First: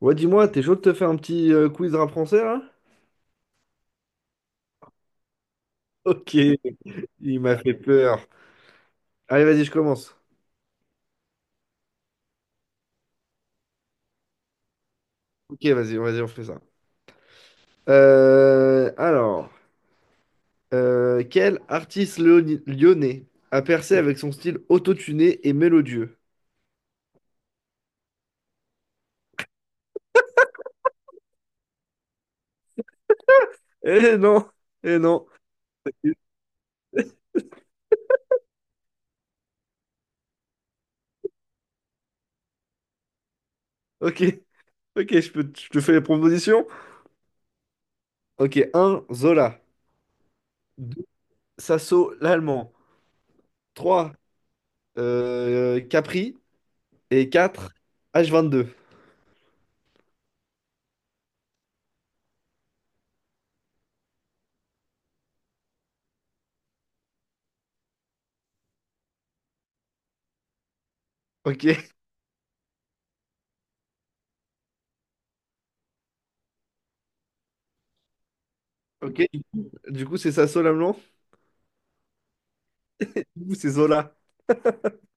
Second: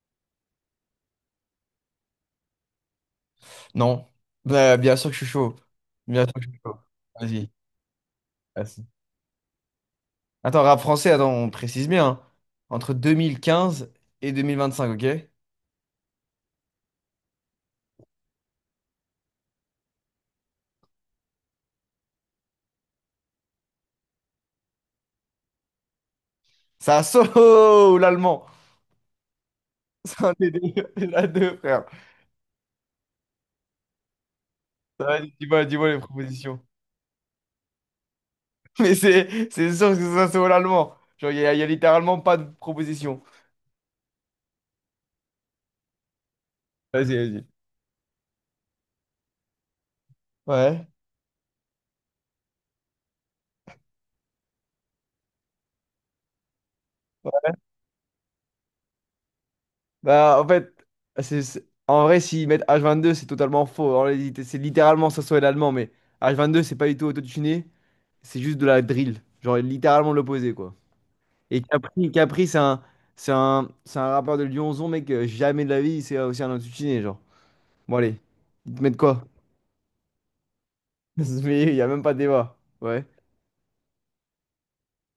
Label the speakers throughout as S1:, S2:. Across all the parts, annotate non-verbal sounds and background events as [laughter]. S1: Ouais, dis-moi, t'es chaud de te faire un petit quiz rap français là?
S2: Non. Bah, bien sûr que je suis chaud. Bien sûr
S1: Ok,
S2: que je suis chaud.
S1: il
S2: Vas-y.
S1: m'a fait peur.
S2: Vas-y.
S1: Allez, vas-y, je commence.
S2: Attends, rap français, attends, on précise bien, hein. Entre 2015 et 2025, ok?
S1: Ok, vas-y, vas-y, on fait ça. Euh, alors, Quel artiste lyonnais a percé avec son style autotuné et mélodieux?
S2: Ça saut [laughs] l'allemand. C'est un des deux, [laughs] la deux, frère.
S1: Eh non, eh
S2: Ça va.
S1: non.
S2: Dis-moi, dis-moi les propositions. [laughs] Mais c'est sûr que ça saut l'allemand. Genre, il y, a y a littéralement pas de proposition.
S1: Ok, ok, je te fais les propositions.
S2: Vas-y, vas-y.
S1: Ok, un, Zola.
S2: Ouais.
S1: Deux, Sasso, l'allemand. 3, Capri. Et quatre, H22.
S2: Bah, en fait, en vrai, s'ils mettent h vingt-deux, c'est totalement faux. En réalité, c'est littéralement ça saut l'allemand, mais h vingt-deux, c'est pas du tout autotuné. C'est juste de la drill. Genre littéralement l'opposé, quoi. Et
S1: Ok,
S2: Capri, Capri, c'est un rappeur de Lyonzon, mec. Jamais de la vie, c'est aussi un intitulé, genre. Bon, allez. Ils te mettent
S1: ok.
S2: quoi?
S1: Du coup, c'est Sasso, l'allemand?
S2: [laughs] Mais il n'y a même pas de débat. Ouais.
S1: Ouh, c'est Zola.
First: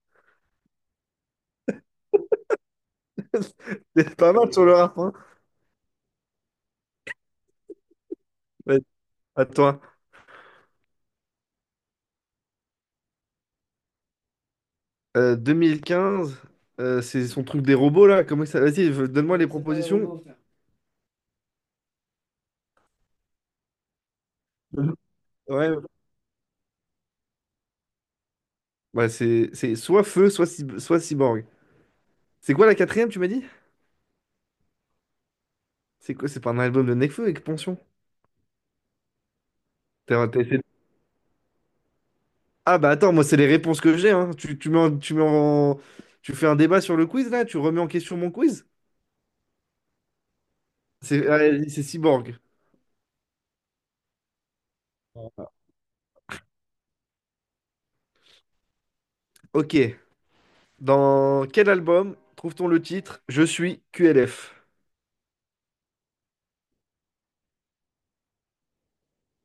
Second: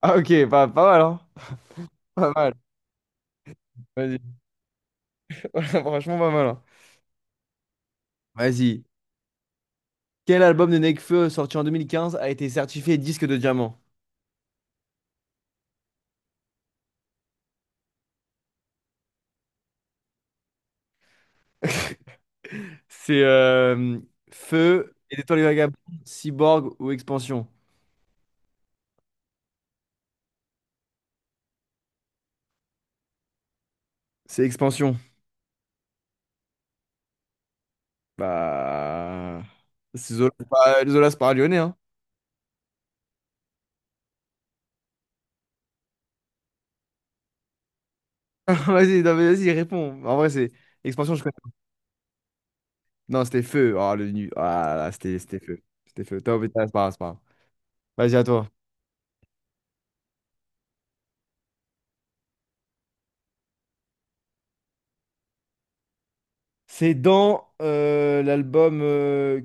S2: Ah, ok, pas, pas mal, hein? Pas mal.
S1: [laughs] C'est
S2: Vas-y.
S1: pas mal sur le rap, hein.
S2: [laughs] Franchement, pas mal, hein.
S1: Ouais,
S2: Vas-y.
S1: à toi.
S2: Quel album de Nekfeu, sorti en 2015, a été certifié disque de diamant?
S1: 2015, c'est son truc des robots, là. Comment ça... Donne-moi les propositions.
S2: [laughs] C'est Feu, et Étoiles
S1: Ouais,
S2: Vagabondes, Cyborg ou Expansion?
S1: ouais, c'est soit Feu, soit, soit Cyborg. C'est quoi la quatrième, tu m'as dit?
S2: C'est Expansion.
S1: C'est quoi? C'est pas un album de Nekfeu avec Pension?
S2: Bah, c'est Zola.
S1: T'as
S2: C'est
S1: essayé...
S2: pas, Zola, c'est pas un Lyonnais, hein.
S1: Ah bah attends, moi, c'est les réponses que j'ai, hein. Tu mets tu fais un débat sur le quiz, là? Tu remets en question mon
S2: [laughs]
S1: quiz?
S2: Vas-y, non, mais vas-y, réponds. En vrai, c'est... Expansion, je
S1: C'est
S2: connais.
S1: ouais, c'est Cyborg.
S2: Non, c'était feu. Ah, le nu. Ah, là, c'était feu. C'était feu. Top, mais c'est pas grave, c'est pas grave. Vas-y, à toi.
S1: Ok. Dans quel album trouve-t-on le titre Je suis QLF?
S2: C'est dans l'album,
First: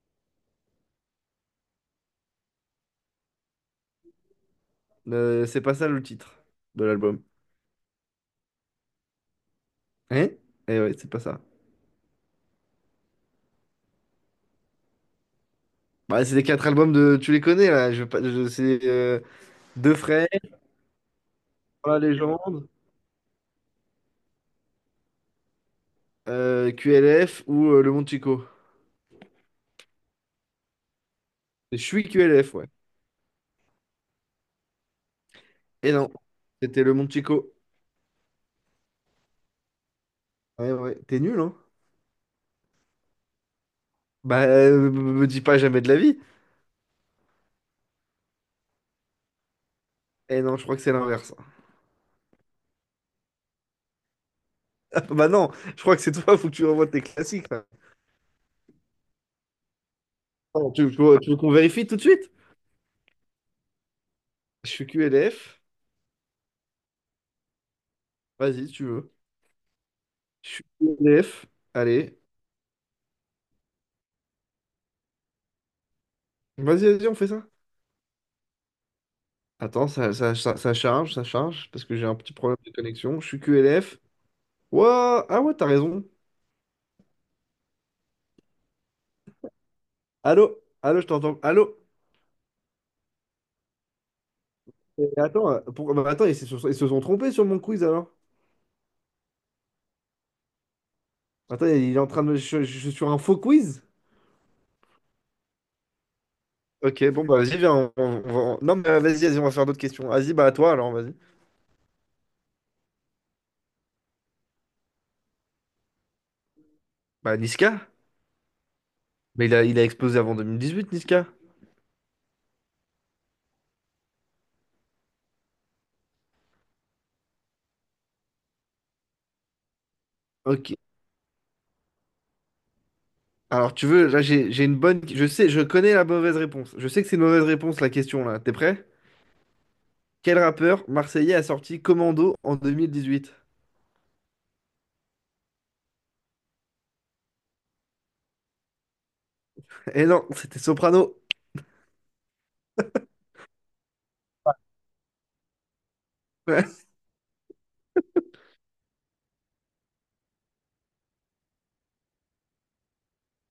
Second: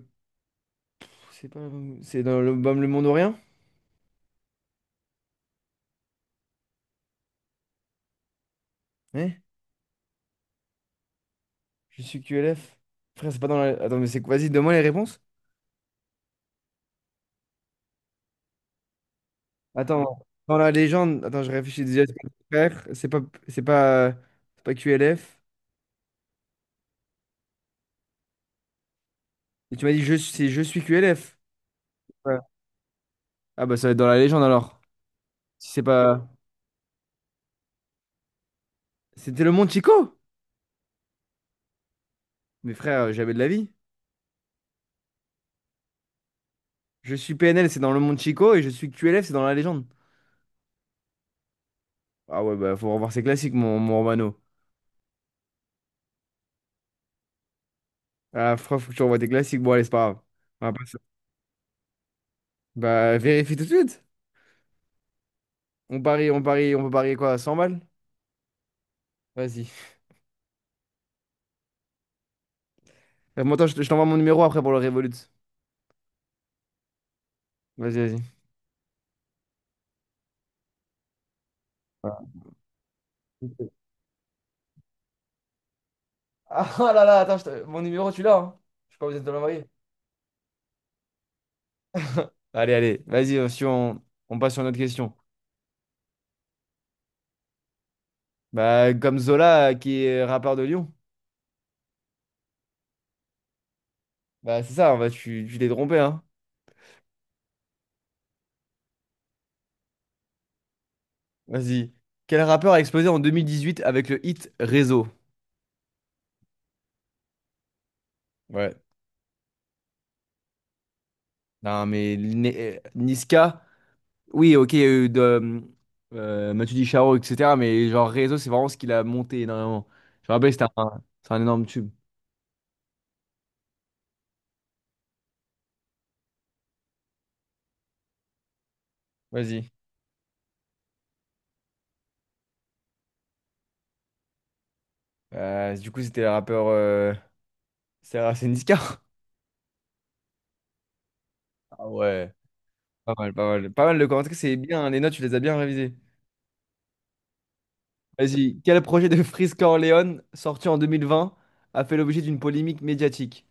S2: C'est pas l'album- C'est dans l'album Le Monde ou Rien?
S1: C'est pas ça le titre de l'album.
S2: Hein?
S1: Hein? Eh ouais, c'est pas ça.
S2: Je suis QLF. Frère, c'est pas dans la... Attends, mais c'est... Vas-y, donne-moi les réponses.
S1: Bah, c'est les quatre albums de. Tu les connais là. Je, veux pas- je, C'est Deux
S2: Attends,
S1: Frères,
S2: dans la légende. Attends, je réfléchis
S1: La
S2: déjà. C'est pas.
S1: Légende,
S2: Frère, c'est pas. C'est pas, c'est pas QLF.
S1: QLF ou Le Monde Chico.
S2: Et tu m'as dit, je... c'est Je suis QLF.
S1: Je suis QLF, ouais.
S2: Ah bah ça va être dans la légende alors. Si c'est
S1: Et non,
S2: pas...
S1: c'était Le Monde Chico.
S2: C'était le Monde Chico?
S1: Ouais, ouais. T'es nul, hein?
S2: Mais frère, j'avais de la vie.
S1: Bah, me dis pas jamais de la vie.
S2: Je suis PNL, c'est dans le Monde Chico, et je suis QLF, c'est dans la légende.
S1: Et non, je crois que c'est l'inverse. [laughs]
S2: Ah ouais, bah faut revoir ses classiques, mon Romano.
S1: Bah non, je crois que c'est toi, faut que tu revoies tes classiques là.
S2: Ah frère, faut que tu revois tes classiques. Bon allez, c'est pas grave. On
S1: Non,
S2: va pas se-
S1: tu veux qu'on vérifie tout de suite?
S2: Bah vérifie tout de suite.
S1: Je suis QLF.
S2: On parie, on parie, on peut parier quoi? 100 balles?
S1: Vas-y, si tu veux.
S2: Vas-y.
S1: Je suis QLF. Allez.
S2: Moi, attends, je te- je t'envoie mon numéro après pour le Revolut.
S1: Vas-y, vas-y, on fait ça.
S2: Vas-y, vas-y.
S1: Attends, ça charge, ça charge, parce que j'ai un
S2: Voilà.
S1: petit problème de connexion. Je suis QLF. Ouah, ah ouais, t'as raison.
S2: Ah [laughs] ah là là, attends, je te- mon numéro tu l'as, hein. Je suis pas obligé de l'envoyer.
S1: Allô? Allô, je t'entends. Allô?
S2: [laughs] Allez, allez, vas-y, si on, on passe sur une autre
S1: Et
S2: question.
S1: attends, bah attends, ils se sont trompés sur mon quiz alors.
S2: Bah, comme Zola, qui est rappeur de Lyon.
S1: Attends, il est en train de me. Je suis sur un faux quiz?
S2: Bah, c'est ça, bah, tu t'es trompé, hein.
S1: Ok, bon, bah vas-y, viens. Non, mais vas-y, vas-y, on va faire d'autres questions. Vas-y, bah à toi alors, vas-y.
S2: Vas-y. Quel rappeur a explosé en 2018 avec le hit Réseau?
S1: Bah Niska?
S2: Ouais.
S1: Mais il a explosé avant 2018, Niska.
S2: Non, mais Niska, oui, ok, il y a eu de, Matu Dicharo, etc. Mais genre Réseau, c'est vraiment ce qu'il a monté énormément. Je me rappelle,
S1: Ok.
S2: c'est un énorme tube.
S1: Alors tu veux, là j'ai une bonne. Je sais, je connais la mauvaise réponse. Je sais que c'est une mauvaise réponse la question là. T'es prêt?
S2: Vas-y.
S1: Quel rappeur marseillais a sorti Commando en 2018?
S2: Du coup, c'était le rappeur. C'est Niska. [laughs]
S1: Eh non, c'était Soprano. [laughs]
S2: Ah ouais. Pas mal, pas mal. Pas mal de commentaires, c'est bien. Les notes, tu les as bien révisées.
S1: Ouais.
S2: Vas-y. Quel projet de Freeze Corleone, sorti en 2020, a fait l'objet d'une polémique médiatique?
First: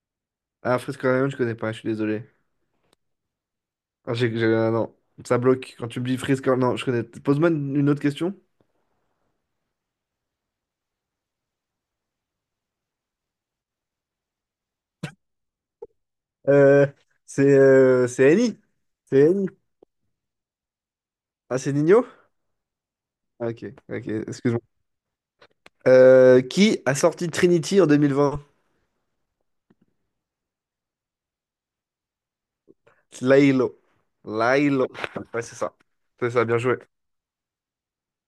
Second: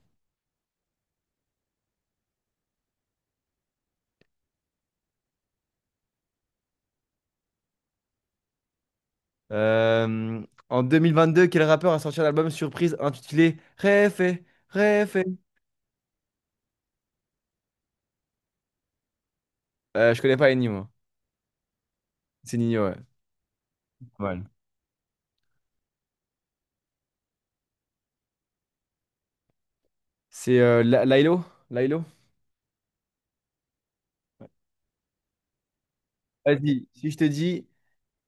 S1: Ah, Freeze Corleone, je connais pas, je suis désolé. Ah, non, ça bloque quand tu me dis Freeze. Non, je connais. Pose-moi une autre question.
S2: Euh, en 2022, quel rappeur a sorti un album surprise intitulé Réfé, Réfé?
S1: Euh, c'est Eni. C'est Eni.
S2: Je connais pas Ennio, moi.
S1: Ah, c'est Nino?
S2: C'est Nino, ouais.
S1: Ah, ok,
S2: Pas
S1: ok,
S2: mal.
S1: excuse-moi. Qui a sorti Trinity en 2020?
S2: C'est La- Lailo? Lailo?
S1: Lailo. Lailo. Ouais, c'est ça. C'est ça, bien joué.
S2: Vas-y, si je te dis,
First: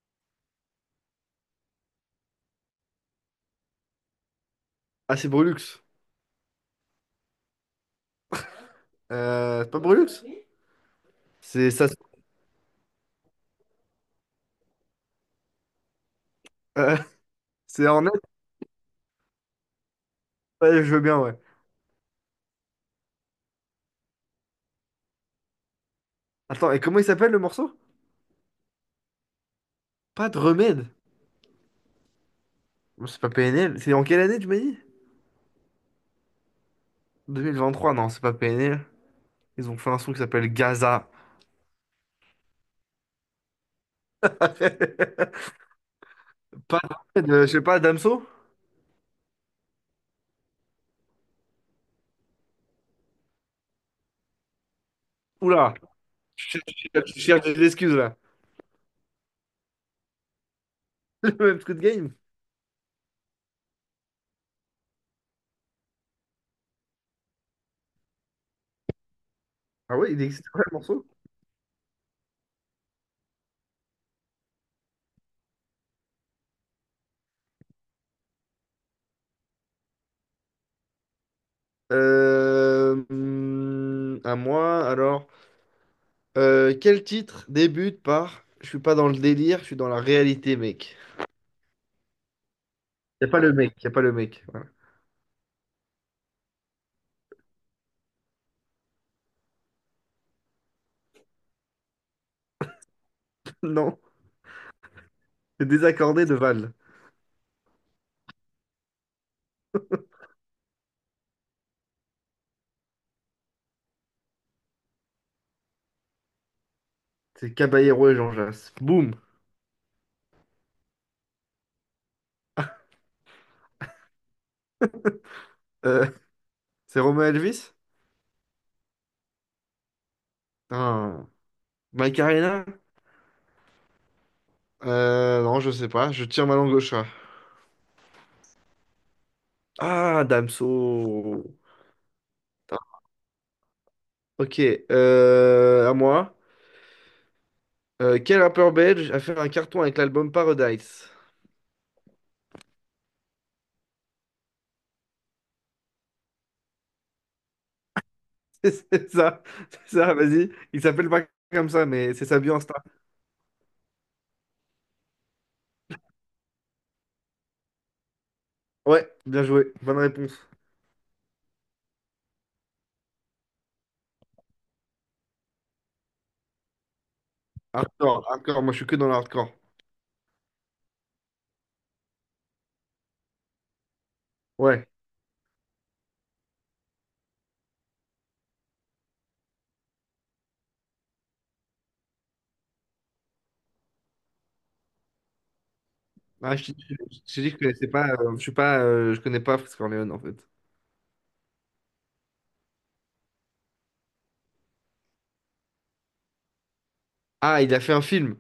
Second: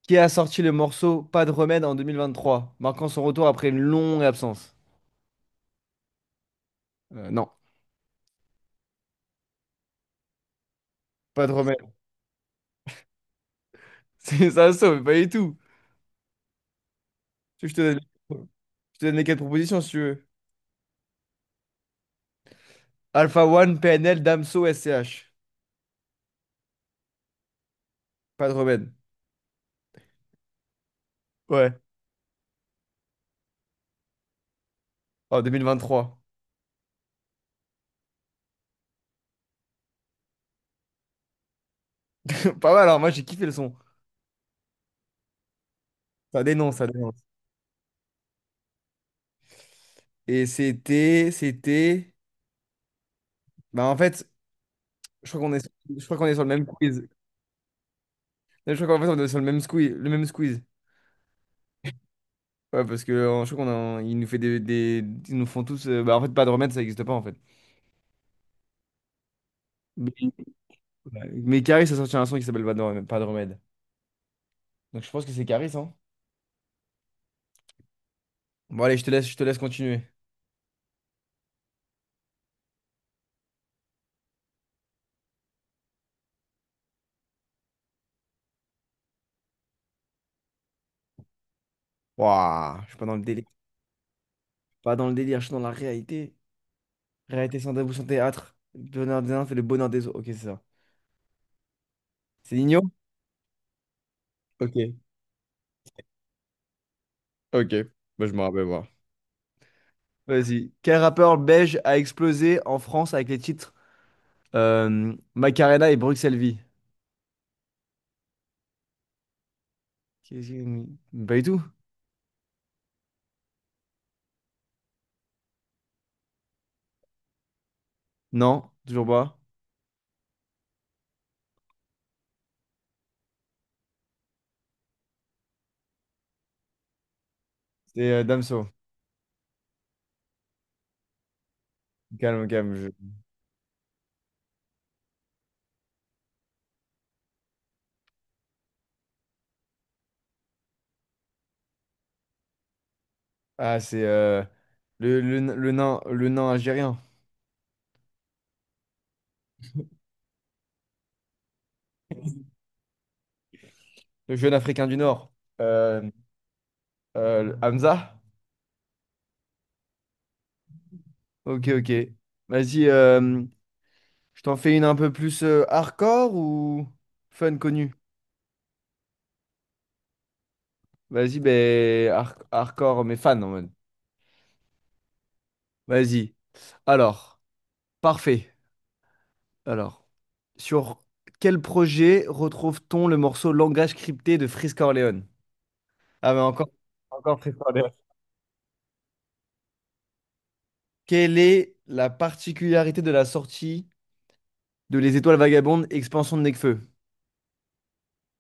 S2: qui a sorti le morceau Pas de remède en 2023, marquant son retour après une longue absence?
S1: Ah, c'est Brulux.
S2: Non,
S1: C'est pas Brulux?
S2: pas de
S1: C'est
S2: remède.
S1: ça.
S2: [laughs] C'est ça, ça, mais pas du tout.
S1: euh,
S2: Tu
S1: [laughs]
S2: veux que
S1: c'est Hornet?
S2: donne, je te donne les quatre propositions si tu veux.
S1: Ouais, je veux bien, ouais.
S2: Alpha One, PNL, Damso, SCH.
S1: Attends, et comment il s'appelle le morceau?
S2: Pas de remède.
S1: Pas de remède.
S2: Ouais.
S1: Non, c'est pas PNL. C'est en quelle année, tu m'as dit?
S2: En 2023.
S1: 2023, non, c'est pas PNL. Ils ont fait un son qui s'appelle Gaza.
S2: [laughs] Pas mal, alors moi j'ai kiffé le son.
S1: [laughs]
S2: Ça dénonce,
S1: Pas
S2: ça
S1: de
S2: dénonce.
S1: remède, je sais pas, Damso?
S2: Et c'était, c'était. Bah en fait, je crois qu'on est,
S1: Oula,
S2: je crois qu'on est sur le même quiz.
S1: tu cherches des excuses là.
S2: Je crois qu'en fait on est sur le même squeeze, le même squeeze.
S1: [laughs] Le même truc de game.
S2: Ouais, parce que je crois qu'on a, il nous fait des- ils nous font tous. Bah en fait, pas de remède, ça n'existe pas en fait.
S1: Ah
S2: Mais,
S1: ouais, il existe quoi le morceau?
S2: mais Caris a sorti un son qui s'appelle pas de remède. Pas de remède. Donc je pense que c'est Caris, hein. Bon allez, je te laisse continuer.
S1: À moi, alors. Quel titre débute par Je suis pas dans le délire, je suis dans la réalité, mec.
S2: Waouh, je suis pas dans le délire.
S1: Y a pas le mec. Voilà.
S2: Pas dans le délire, je suis dans la réalité. Réalité sans tabou, sans théâtre. Bonheur des uns fait le bonheur des autres. Ok, c'est ça. C'est Nino?
S1: [laughs] Non,
S2: Ok.
S1: c'est désaccordé de Val.
S2: Ok. Bah, je me rappelle voir. Vas-y. Quel rappeur belge a explosé en France avec les titres Macarena et Bruxelles Vie?
S1: C'est Caballero et Jean Jass. Boum.
S2: Qu'est-ce que- Pas du tout.
S1: Euh, c'est Romain Elvis?
S2: Non, toujours pas.
S1: Ah. Mike Arena? Non, je sais pas. Je tire ma langue au chat.
S2: C'est Damso.
S1: Ah, Damso.
S2: Calme, calme.
S1: Putain.
S2: Je-
S1: Ok. À moi. Quel rappeur belge a fait un carton avec l'album Paradise?
S2: Ah, c'est le nain, le nain algérien.
S1: [laughs] C'est ça. C'est ça, vas-y. Il s'appelle pas comme ça, mais c'est sa bio Insta.
S2: Le jeune Africain du Nord. Euh, Hamza?
S1: Ouais, bien joué. Bonne réponse.
S2: Ok, ok. Vas-y. Je t'en fais une un peu plus hardcore ou fun connu?
S1: Hardcore, hardcore. Moi, je suis que dans l'hardcore.
S2: Vas-y, ben hardcore, mais fan en mode.
S1: Ouais.
S2: Vas-y. Alors, parfait. Alors, sur quel projet retrouve-t-on le morceau Langage crypté de Frisk Corleone? Ah, mais
S1: Ah,
S2: encore,
S1: je
S2: encore
S1: t'ai dit que
S2: Frisk
S1: je connaissais
S2: Corleone.
S1: pas. Je suis pas. Je connais pas Fritz Corleone, en fait.
S2: Quelle est la particularité de la sortie de Les Étoiles Vagabondes, expansion de Nekfeu?
S1: Ah, il a fait un film,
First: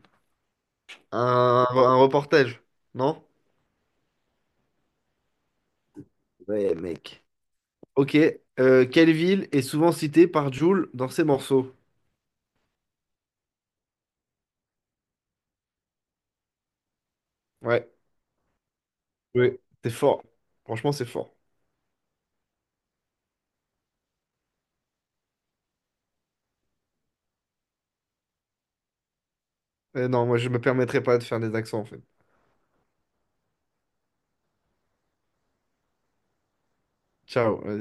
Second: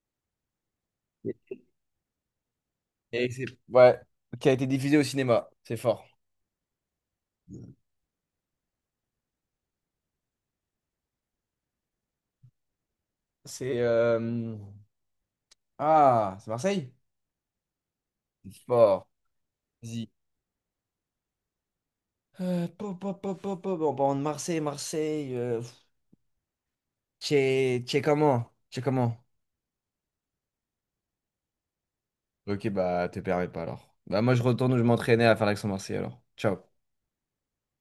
S1: un reportage, non?
S2: Ouais, qui a été diffusée au cinéma. C'est fort.
S1: Ouais, mec. Ok. Quelle ville est souvent citée par Jul dans ses morceaux?
S2: C'est ah, c'est Marseille?
S1: Ouais,
S2: C'est fort.
S1: oui, c'est
S2: Vas-y.
S1: fort. Franchement, c'est fort.
S2: Pop, pop, pop, pop, pop. En parlant de Marseille, Marseille, pff, t'es comment? T'es comment?
S1: Non, moi, je me permettrai pas de faire des accents, en fait.
S2: Ok, bah, te permets pas alors. Bah, moi, je retourne où je m'entraînais à faire l'accent marseillais alors. Ciao.
S1: Ciao.